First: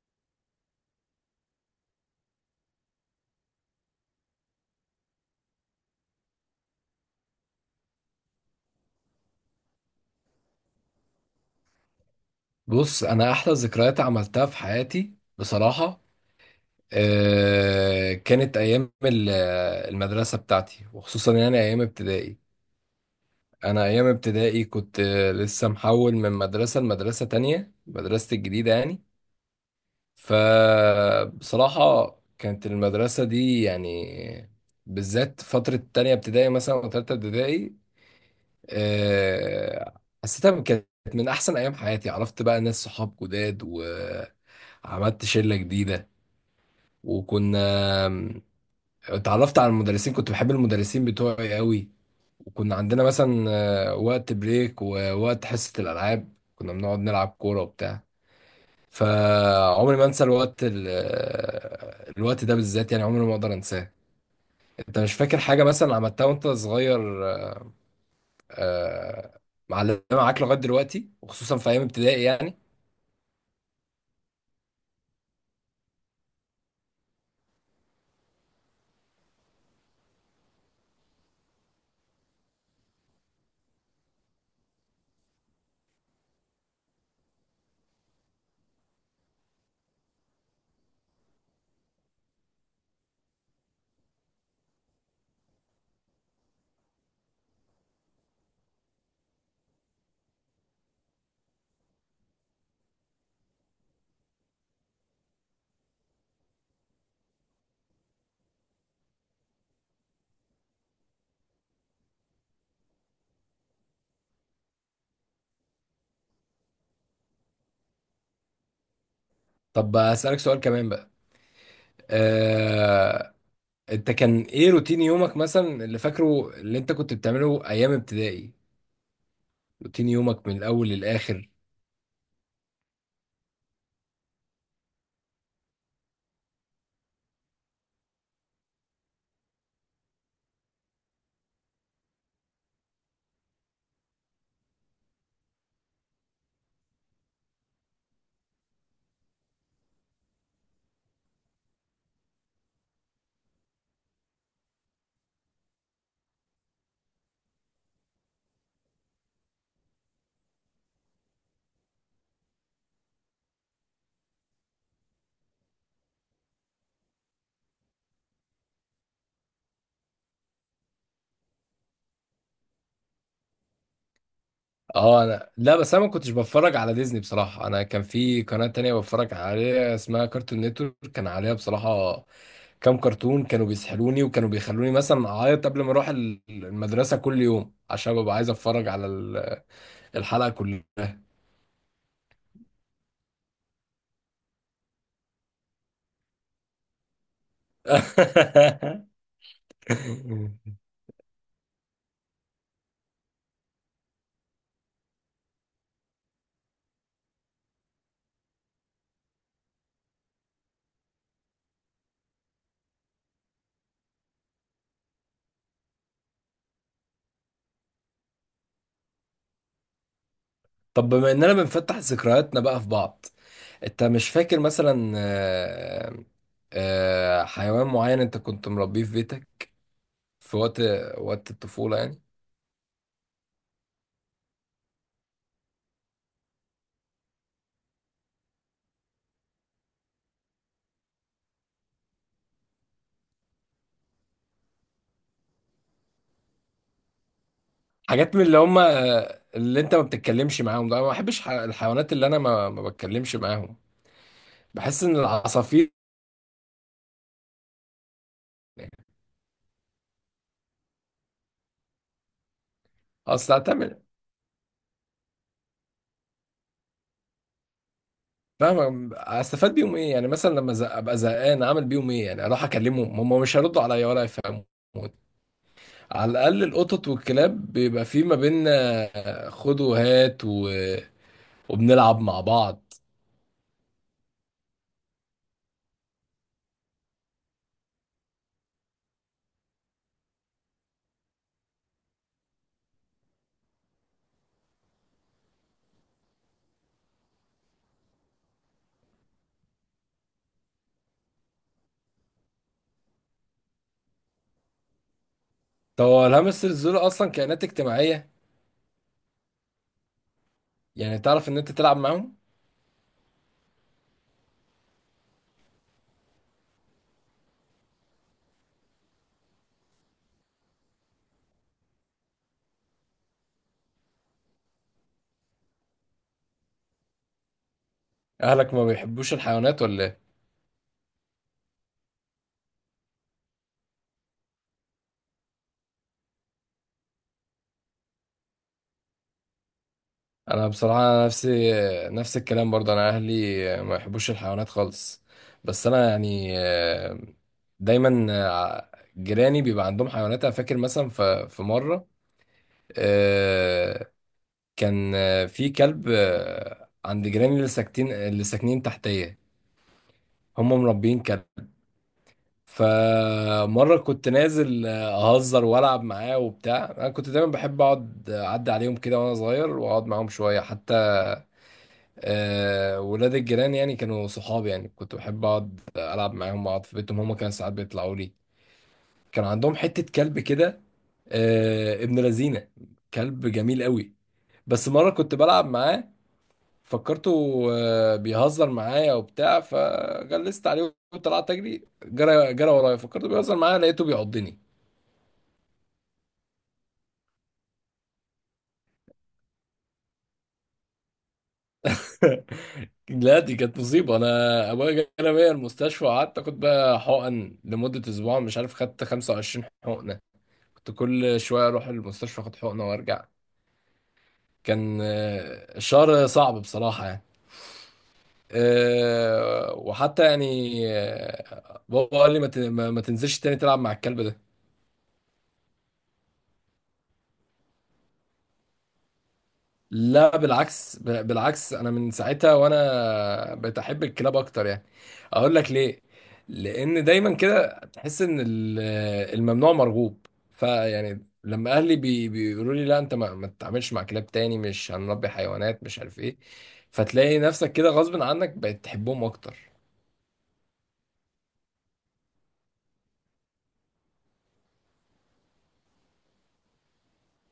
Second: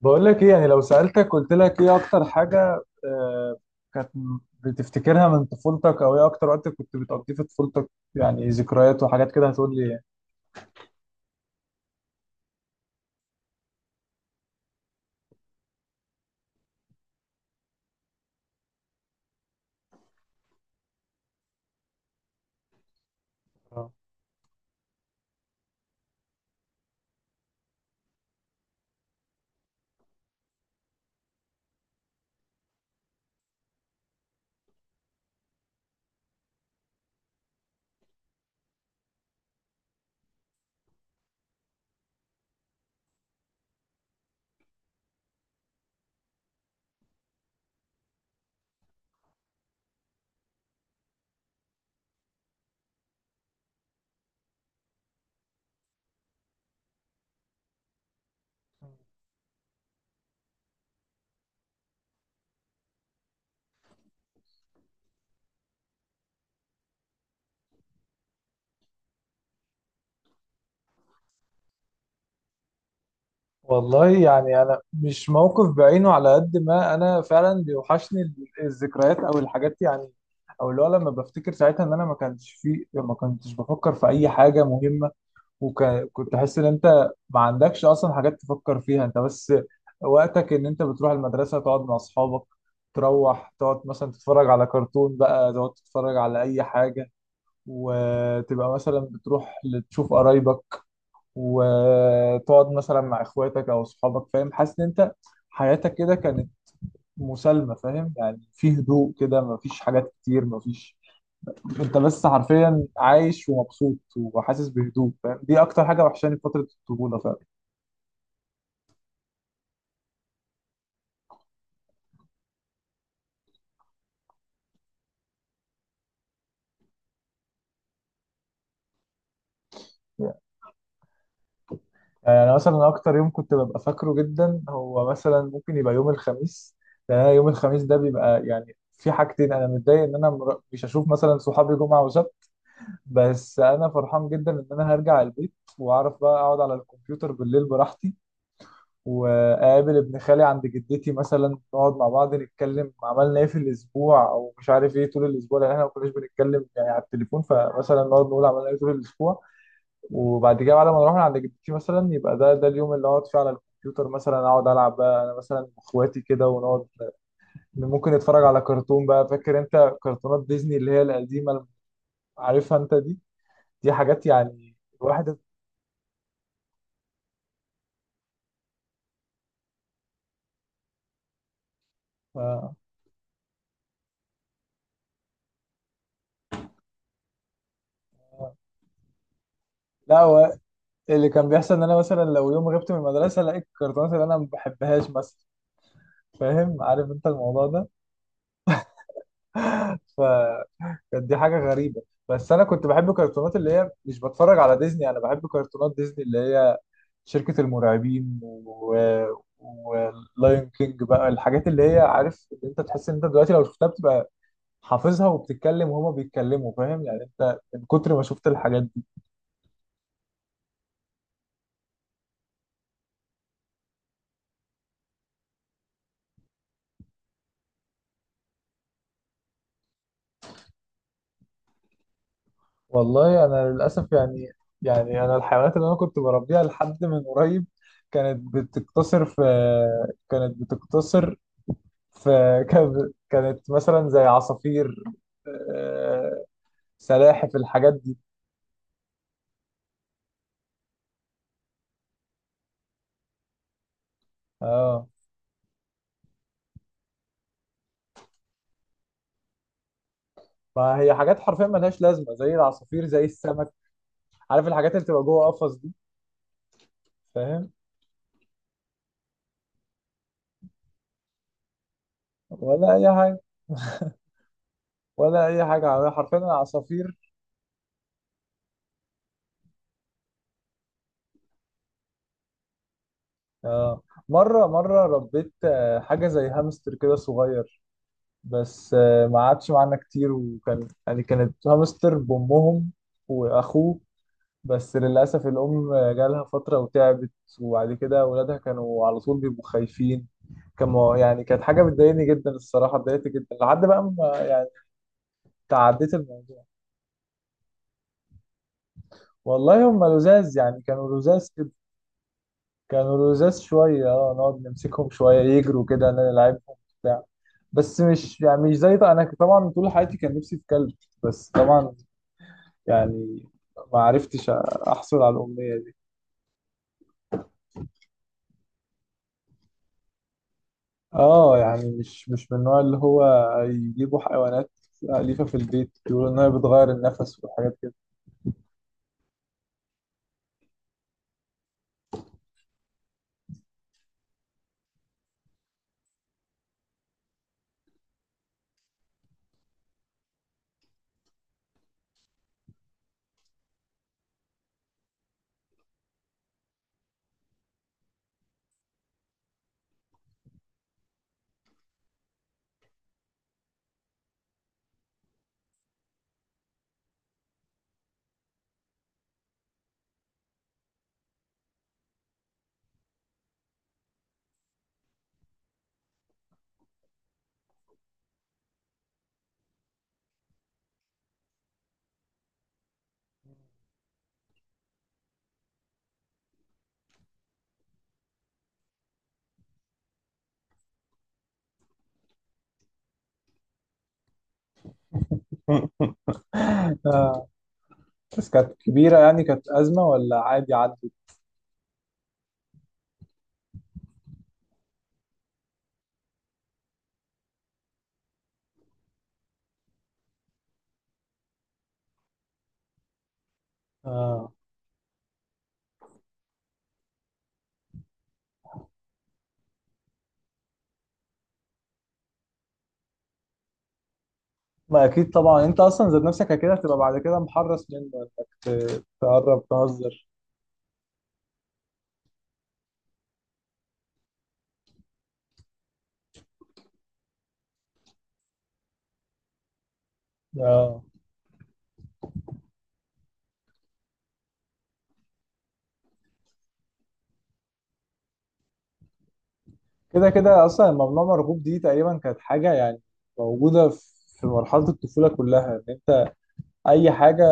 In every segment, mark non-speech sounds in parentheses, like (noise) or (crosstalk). بقول لك ايه؟ يعني لو سألتك قلت لك ايه اكتر حاجة كانت بتفتكرها من طفولتك، او ايه اكتر وقت كنت بتقضيه في طفولتك؟ يعني ذكريات وحاجات كده، هتقول لي إيه؟ بص انا احلى ذكريات عملتها في حياتي بصراحه. كانت ايام المدرسه بتاعتي وخصوصا يعني ايام ابتدائي. انا آه. ايام ابتدائي كنت لسه محول من مدرسه لمدرسه تانية، مدرستي الجديده يعني. فبصراحه، كانت المدرسه دي يعني بالذات فتره تانية ابتدائي مثلا وتالتة ابتدائي حسيتها كانت من احسن ايام حياتي. عرفت بقى ناس صحاب جداد، و عملت شلة جديدة. وكنا آم، اتعرفت على المدرسين، كنت بحب المدرسين بتوعي قوي. وكنا عندنا مثلا وقت بريك ووقت حصة الألعاب، كنا بنقعد نلعب كورة وبتاع. فعمري ما انسى الوقت الوقت ده بالذات يعني، عمري ما اقدر انساه. انت مش فاكر حاجة مثلا عملتها وانت صغير؟ آه، معلمة معاك لغاية دلوقتي وخصوصا في ايام ابتدائي يعني؟ والله يعني انا مش موقف بعينه، على قد ما انا فعلا بيوحشني الذكريات او الحاجات يعني. او اللي هو لما بفتكر ساعتها ان انا ما كانش في، ما كنتش بفكر في اي حاجة مهمة، وكنت احس ان انت ما عندكش اصلا حاجات تفكر فيها. انت بس وقتك ان انت بتروح المدرسه، تقعد مع اصحابك، تروح تقعد مثلا تتفرج على كرتون بقى، تقعد تتفرج على اي حاجه، وتبقى مثلا بتروح تشوف قرايبك، وتقعد مثلا مع اخواتك او اصحابك. فاهم؟ حاسس ان انت حياتك كده كانت مسالمه، فاهم يعني، في هدوء كده، مفيش حاجات كتير، مفيش، انت بس حرفيا عايش ومبسوط وحاسس بهدوء. فاهم؟ دي اكتر حاجه وحشاني في فتره الطفوله، فاهم؟ طب اسألك سؤال كمان بقى. آه، انت كان ايه روتين يومك مثلا اللي فاكره اللي انت كنت بتعمله ايام ابتدائي؟ روتين يومك من الاول للاخر؟ يعني مثلا اكتر يوم كنت ببقى فاكره جدا هو مثلا ممكن يبقى يوم الخميس. لان انا يوم الخميس ده بيبقى يعني في حاجتين، انا متضايق ان انا مش هشوف مثلا صحابي جمعه وسبت، بس انا فرحان جدا ان انا هرجع البيت واعرف بقى اقعد على الكمبيوتر بالليل براحتي، واقابل ابن خالي عند جدتي مثلا، نقعد مع بعض نتكلم عملنا ايه في الاسبوع او مش عارف ايه طول الاسبوع، لان احنا ما كناش بنتكلم يعني على التليفون، فمثلا نقعد نقول عملنا ايه طول الاسبوع. وبعد كده بعد ما نروح من عند جدتي مثلا، يبقى ده اليوم اللي اقعد فيه على الكمبيوتر، مثلا اقعد العب بقى انا مثلا واخواتي كده، ونقعد ممكن نتفرج على كرتون بقى. فاكر انت كرتونات ديزني اللي هي القديمه اللي عارفها انت دي؟ دي حاجات يعني، اه، الواحد، انا لا، بس انا ما كنتش بتفرج على ديزني بصراحة. انا كان في قناة تانية بتفرج عليها اسمها كارتون نتورك، كان عليها بصراحة آه. كام كرتون كانوا بيسحلوني وكانوا بيخلوني مثلا اعيط قبل ما اروح المدرسة كل يوم عشان ببقى عايز اتفرج على لا الحلقة هو كلها. اللي كان بيحصل ان انا مثلا لو يوم غبت من المدرسه لقيت الكرتونات اللي انا ما بحبهاش مثلا. فاهم؟ عارف انت الموضوع ده. (laughs) فكانت، دي حاجه غريبه. بس انا كنت بحب الكرتونات اللي هي، مش بتفرج على ديزني، انا بحب كرتونات ديزني اللي هي شركة المرعبين و... ولايون كينج بقى، الحاجات اللي هي، عارف إن انت تحس ان انت دلوقتي لو شفتها بتبقى حافظها، وبتتكلم وهما بيتكلموا، فاهم يعني، انت من كتر ما شفت الحاجات دي. طب بما اننا بنفتح ذكرياتنا بقى في بعض، انت مش فاكر مثلا حيوان معين انت كنت مربيه في بيتك في وقت الطفولة يعني؟ والله انا للاسف يعني، يعني انا الحيوانات اللي انا كنت بربيها لحد من قريب كانت بتقتصر في، كانت بتقتصر في (laughs) كانت مثلا زي عصافير، آه، سلاحف، الحاجات دي. حاجات من اللي هم اللي انت ما بتتكلمش معاهم، ده انا ما بحبش الحيوانات اللي انا ما بتكلمش معاهم. بحس اه، ان العصافير، ما هي حاجات حرفيا ملهاش لازمه زي العصافير زي اصل السمك، هتعمل؟ عارف الحاجات اللي بتبقى جوه قفص دي، فاهم. فاهم، استفاد بيهم ايه يعني؟ مثلا لما ابقى زهقان، اعمل بيهم ايه يعني؟ اروح ولا اي اكلمهم حاجه، هم مش هيردوا عليا ولا يفهموا. ولا اي حاجه، على حرفيا انا، الاقل القطط عصافير. والكلاب بيبقى في ما بيننا خد وهات، و... وبنلعب مع بعض. آه. مره ربيت حاجه زي هامستر كده صغير، بس ما قعدش معانا كتير، وكان يعني كانت هامستر بامهم واخوه. بس للاسف الام جالها فتره وتعبت، وبعد كده اولادها كانوا على طول بيبقوا خايفين. كانوا يعني، كانت حاجه بتضايقني جدا الصراحه، اتضايقت جدا لحد بقى ما يعني طب تعديت هو الموضوع. الهامسترز دول اصلا كائنات اجتماعيه؟ والله هم لزاز يعني، كانوا يعني تعرف لزاز، ان انت تلعب معاهم؟ كانوا لزاز شوية، اه نقعد نمسكهم شوية، يجروا كده نلعبهم، بتاع. بس مش يعني مش زي، انا طبعا طول حياتي كان نفسي في كلب، بس طبعا يعني ما عرفتش احصل على الأمنية دي. اهلك ما بيحبوش الحيوانات ولا ايه؟ اه يعني مش، مش من النوع اللي هو يجيبوا حيوانات أليفة في البيت، يقولوا إن هي بتغير النفس وحاجات كده. انا بصراحه نفسي نفس الكلام برضه، انا اهلي ما يحبوش الحيوانات خالص. بس انا يعني دايما جيراني بيبقى عندهم حيوانات. انا فاكر مثلا في مره آه، كان في كلب عند جيراني اللي ساكتين، اللي ساكنين تحتيه، هم مربيين كلب. فمرة كنت نازل أهزر وألعب معاه وبتاع. أنا كنت دايما بحب أقعد أعدي عليهم كده وأنا صغير وأقعد معاهم شوية، حتى ولاد الجيران يعني كانوا صحابي، يعني كنت بحب أقعد ألعب معاهم أقعد في بيتهم، هما كانوا ساعات بيطلعوا لي. كان عندهم حتة كلب كده ابن لذينة، كلب جميل قوي. بس مرة كنت بلعب معاه، فكرته بيهزر معايا وبتاع، فجلست عليه وطلعت أجري، جرى جرى ورايا، فكرته بيهزر معايا، لقيته بيعضني. بس كانت كبيرة يعني، كانت أزمة ولا عادي عدت؟ (laughs) لا، دي كانت مصيبة. أنا أبويا جانا بيا المستشفى وقعدت آخد بقى حقن لمدة أسبوع، مش عارف خدت 25 حقنة. كنت كل شوية أروح المستشفى أخد حقنة وأرجع. آه، كان الشهر صعب بصراحة يعني. وحتى يعني بابا قال لي ما ت- ما- ما تنزلش تاني تلعب مع الكلب. ما أكيد طبعا أنت أصلا ذات نفسك كده هتبقى بعد كده محرص منه، إنك تقرب تهزر. لا بالعكس، بالعكس انا من ساعتها وانا بقيت احب الكلاب اكتر يعني. اقول لك ليه؟ لان دايما كده تحس ان الممنوع مرغوب، اه، فيعني لما اهلي بيقولوا لي لا انت ما تتعاملش مع كلاب تاني، مش هنربي حيوانات، مش عارف ايه. فتلاقي نفسك كده غصب عنك بقيت تحبهم اكتر. كده كده اصلا ممنوع مرغوب دي، تقريبا كانت حاجه يعني موجوده في مرحله الطفوله كلها، ان انت اي حاجه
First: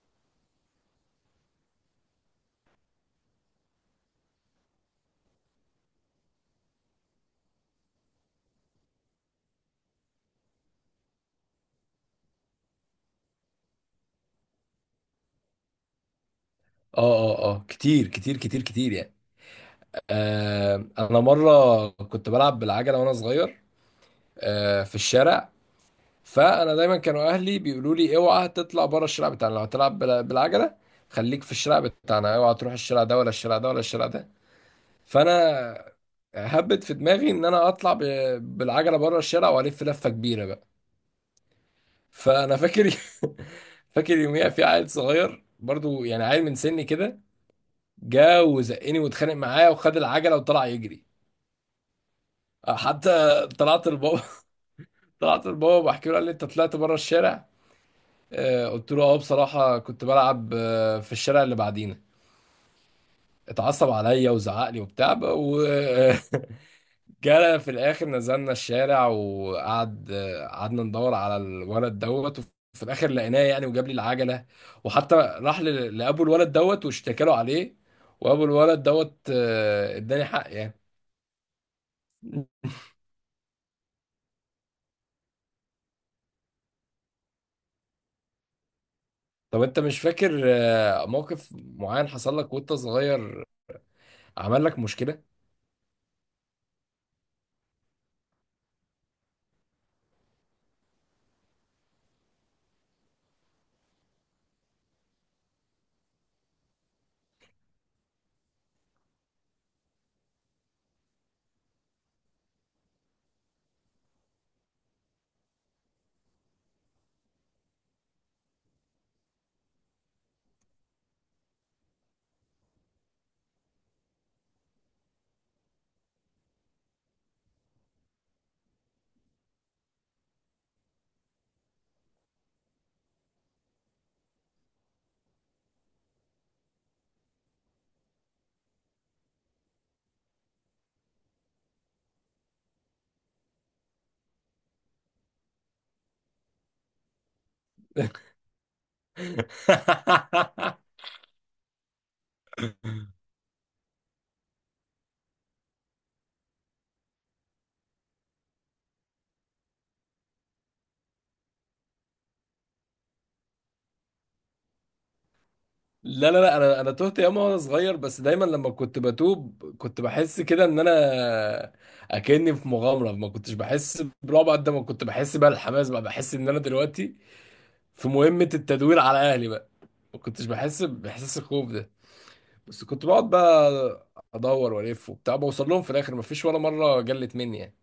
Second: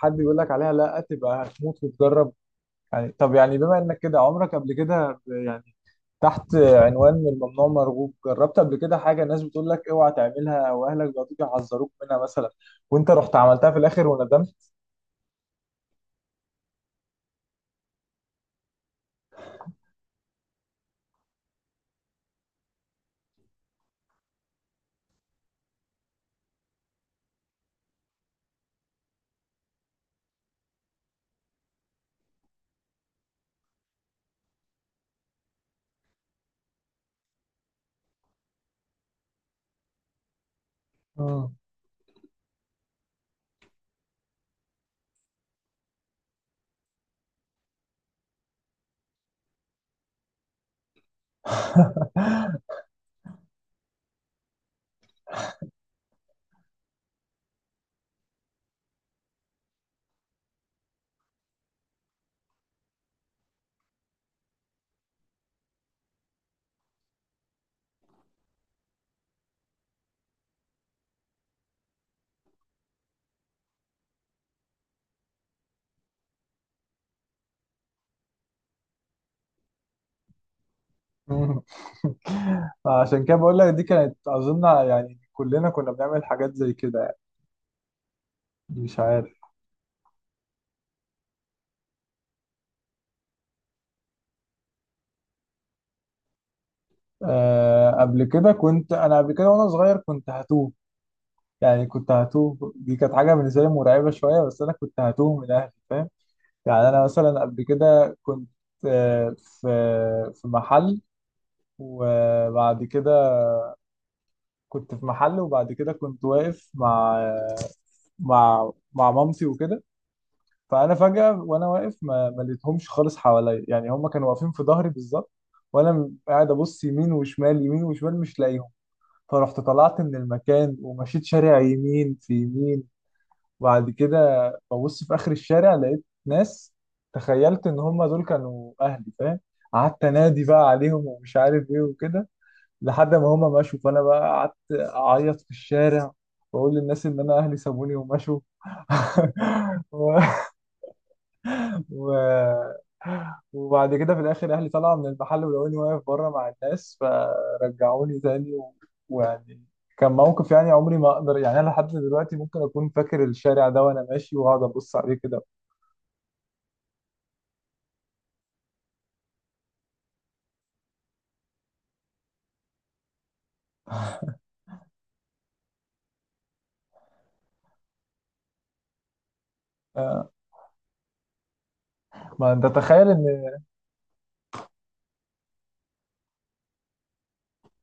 حد بيقول لك عليها لا تبقى هتموت وتجرب. يعني طب يعني بما انك كده، عمرك قبل كده يعني تحت عنوان من ممنوع مرغوب جربت قبل كده حاجه الناس بتقول لك اوعى تعملها، او اهلك بيقعدوا يحذروك منها مثلا، وانت رحت عملتها في الاخر وندمت؟ اه، كتير كتير كتير كتير يعني. انا مره كنت بلعب بالعجله وانا صغير في الشارع. فانا دايما كانوا اهلي بيقولوا لي اوعى تطلع بره الشارع بتاعنا لو هتلعب بالعجله. خليك في الشارع بتاعنا، اوعى تروح الشارع ده ولا الشارع ده ولا الشارع ده. فانا هبت في دماغي ان انا اطلع بالعجله بره الشارع والف لفه كبيره بقى. مم. فانا فاكر، (laughs) فاكر يوميها في عيل صغير برضو، يعني عيل من سني كده، جا وزقني واتخانق معايا وخد العجله وطلع يجري. حتى طلعت لبابا. (laughs) طلعت لبابا بحكي له، قال لي انت طلعت بره الشارع؟ قلت له اه بصراحة كنت بلعب في الشارع اللي بعدينا. اتعصب عليا وزعق لي وبتاع وجرى. (laughs) في الاخر نزلنا الشارع وقعد آه، قعدنا ندور على الولد دوت، وفي الاخر لقيناه يعني وجاب لي العجلة. وحتى راح لابو الولد دوت واشتكى له عليه. وابو الولد دوت اداني حق يعني. مم. (laughs) عشان كده بقول لك دي كانت اظن، يعني كلنا كنا بنعمل حاجات زي كده يعني، مش عارف. طب انت مش فاكر موقف معين حصل لك وانت صغير عمل لك مشكلة؟ آه قبل كده كنت، انا قبل كده وانا صغير كنت هتوه. يعني كنت هتوه، دي كانت حاجه بالنسبه لي مرعبه شويه، بس انا كنت هتوه من اهلي، فاهم؟ يعني انا مثلا قبل كده كنت، آه في، في محل، وبعد كده، كنت في محل وبعد كده كنت واقف مع، مع مامتي وكده. فانا فجاه وانا واقف، ما لقيتهمش خالص حواليا يعني، هم كانوا واقفين في ظهري بالظبط، وانا قاعد ابص يمين وشمال، يمين وشمال، مش لاقيهم. فرحت طلعت من المكان ومشيت شارع يمين في يمين. وبعد كده ببص في آخر الشارع لقيت ناس، تخيلت إن هم دول كانوا أهلي، فاهم؟ قعدت أنادي بقى عليهم ومش عارف إيه وكده، لحد ما هم مشوا، فأنا بقى قعدت أعيط في الشارع وأقول للناس إن أنا أهلي سابوني ومشوا. (laughs) (laughs) و... (gasps) وبعد كده في الاخر اهلي طلعوا من المحل ولقوني واقف بره مع الناس، فرجعوني تاني و... ويعني كان موقف يعني، عمري ما اقدر يعني، انا لحد دلوقتي ممكن اكون فاكر الشارع ده وانا ماشي واقعد ابص عليه كده. لا لا لا، انا تهت ياما وانا صغير. بس دايما لما كنت بتوب كنت بحس كده ان انا اكني في مغامره، ما كنتش بحس برعب قد ما كنت بحس بقى الحماس، بقى بحس ان انا دلوقتي في مهمه التدوير على اهلي بقى. ما آه، كنتش بحس باحساس الخوف ده. ما انت بس كنت تخيل ان، بقعد بقى ادور والف وبتاع بوصل لهم في الاخر، ما فيش ولا مره جلت مني يعني.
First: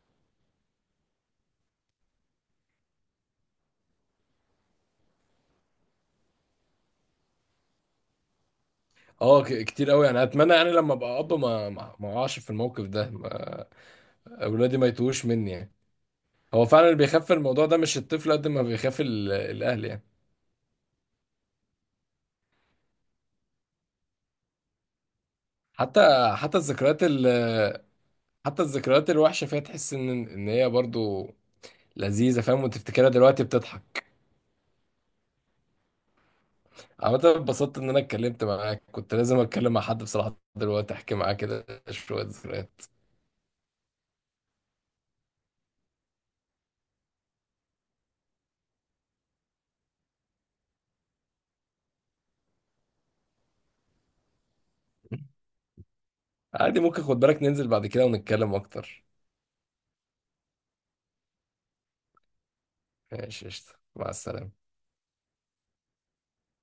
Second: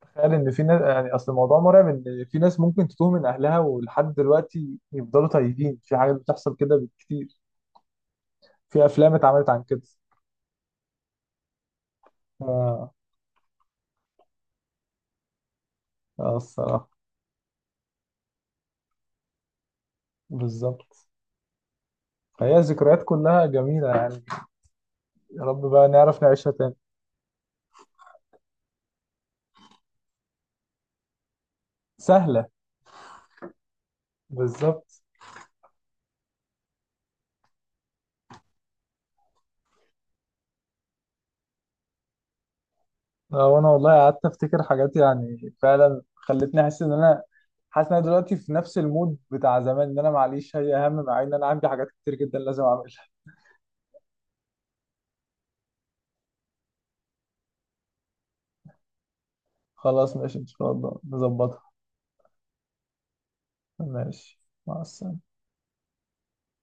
تخيل ان في ناس يعني، اصل الموضوع مرعب، ان في ناس ممكن تتوه من اهلها ولحد دلوقتي يفضلوا تايهين، في حاجات بتحصل كده بالكتير، في افلام اه، اتعملت عن كده. كتير قوي يعني. اتمنى يعني لما ابقى ما اقعش في الموقف اه، ده، اولادي ما يتوهوش مني يعني. هو فعلا الصراحه، اللي بيخاف الموضوع ده مش الطفل قد ما بيخاف الاهل يعني. بالظبط. فهي ذكريات كلها جميله يعني، يا رب بقى حتى نعرف نعيشها حتى تاني. الذكريات ال حتى الذكريات الوحشه فيها تحس ان هي برضو لذيذه، سهلة، فاهم، وتفتكرها دلوقتي بتضحك. بالظبط. عامه اتبسطت ان انا اتكلمت معاك، كنت لازم اتكلم مع حد بصراحه دلوقتي احكي معاه كده شويه ذكريات. وانا والله قعدت افتكر حاجات، يعني فعلا خلتني احس ان انا، حاسس ان انا دلوقتي في نفس المود بتاع زمان، ان انا معليش هي اهم، مع ان انا عندي حاجات كتير جدا لازم اعملها. عادي، ممكن خد بالك ننزل بعد كده ونتكلم اكتر. خلاص ماشي ان شاء الله نظبطها. ماشي قشطة. مع ماشي، السلامه. مع السلامة.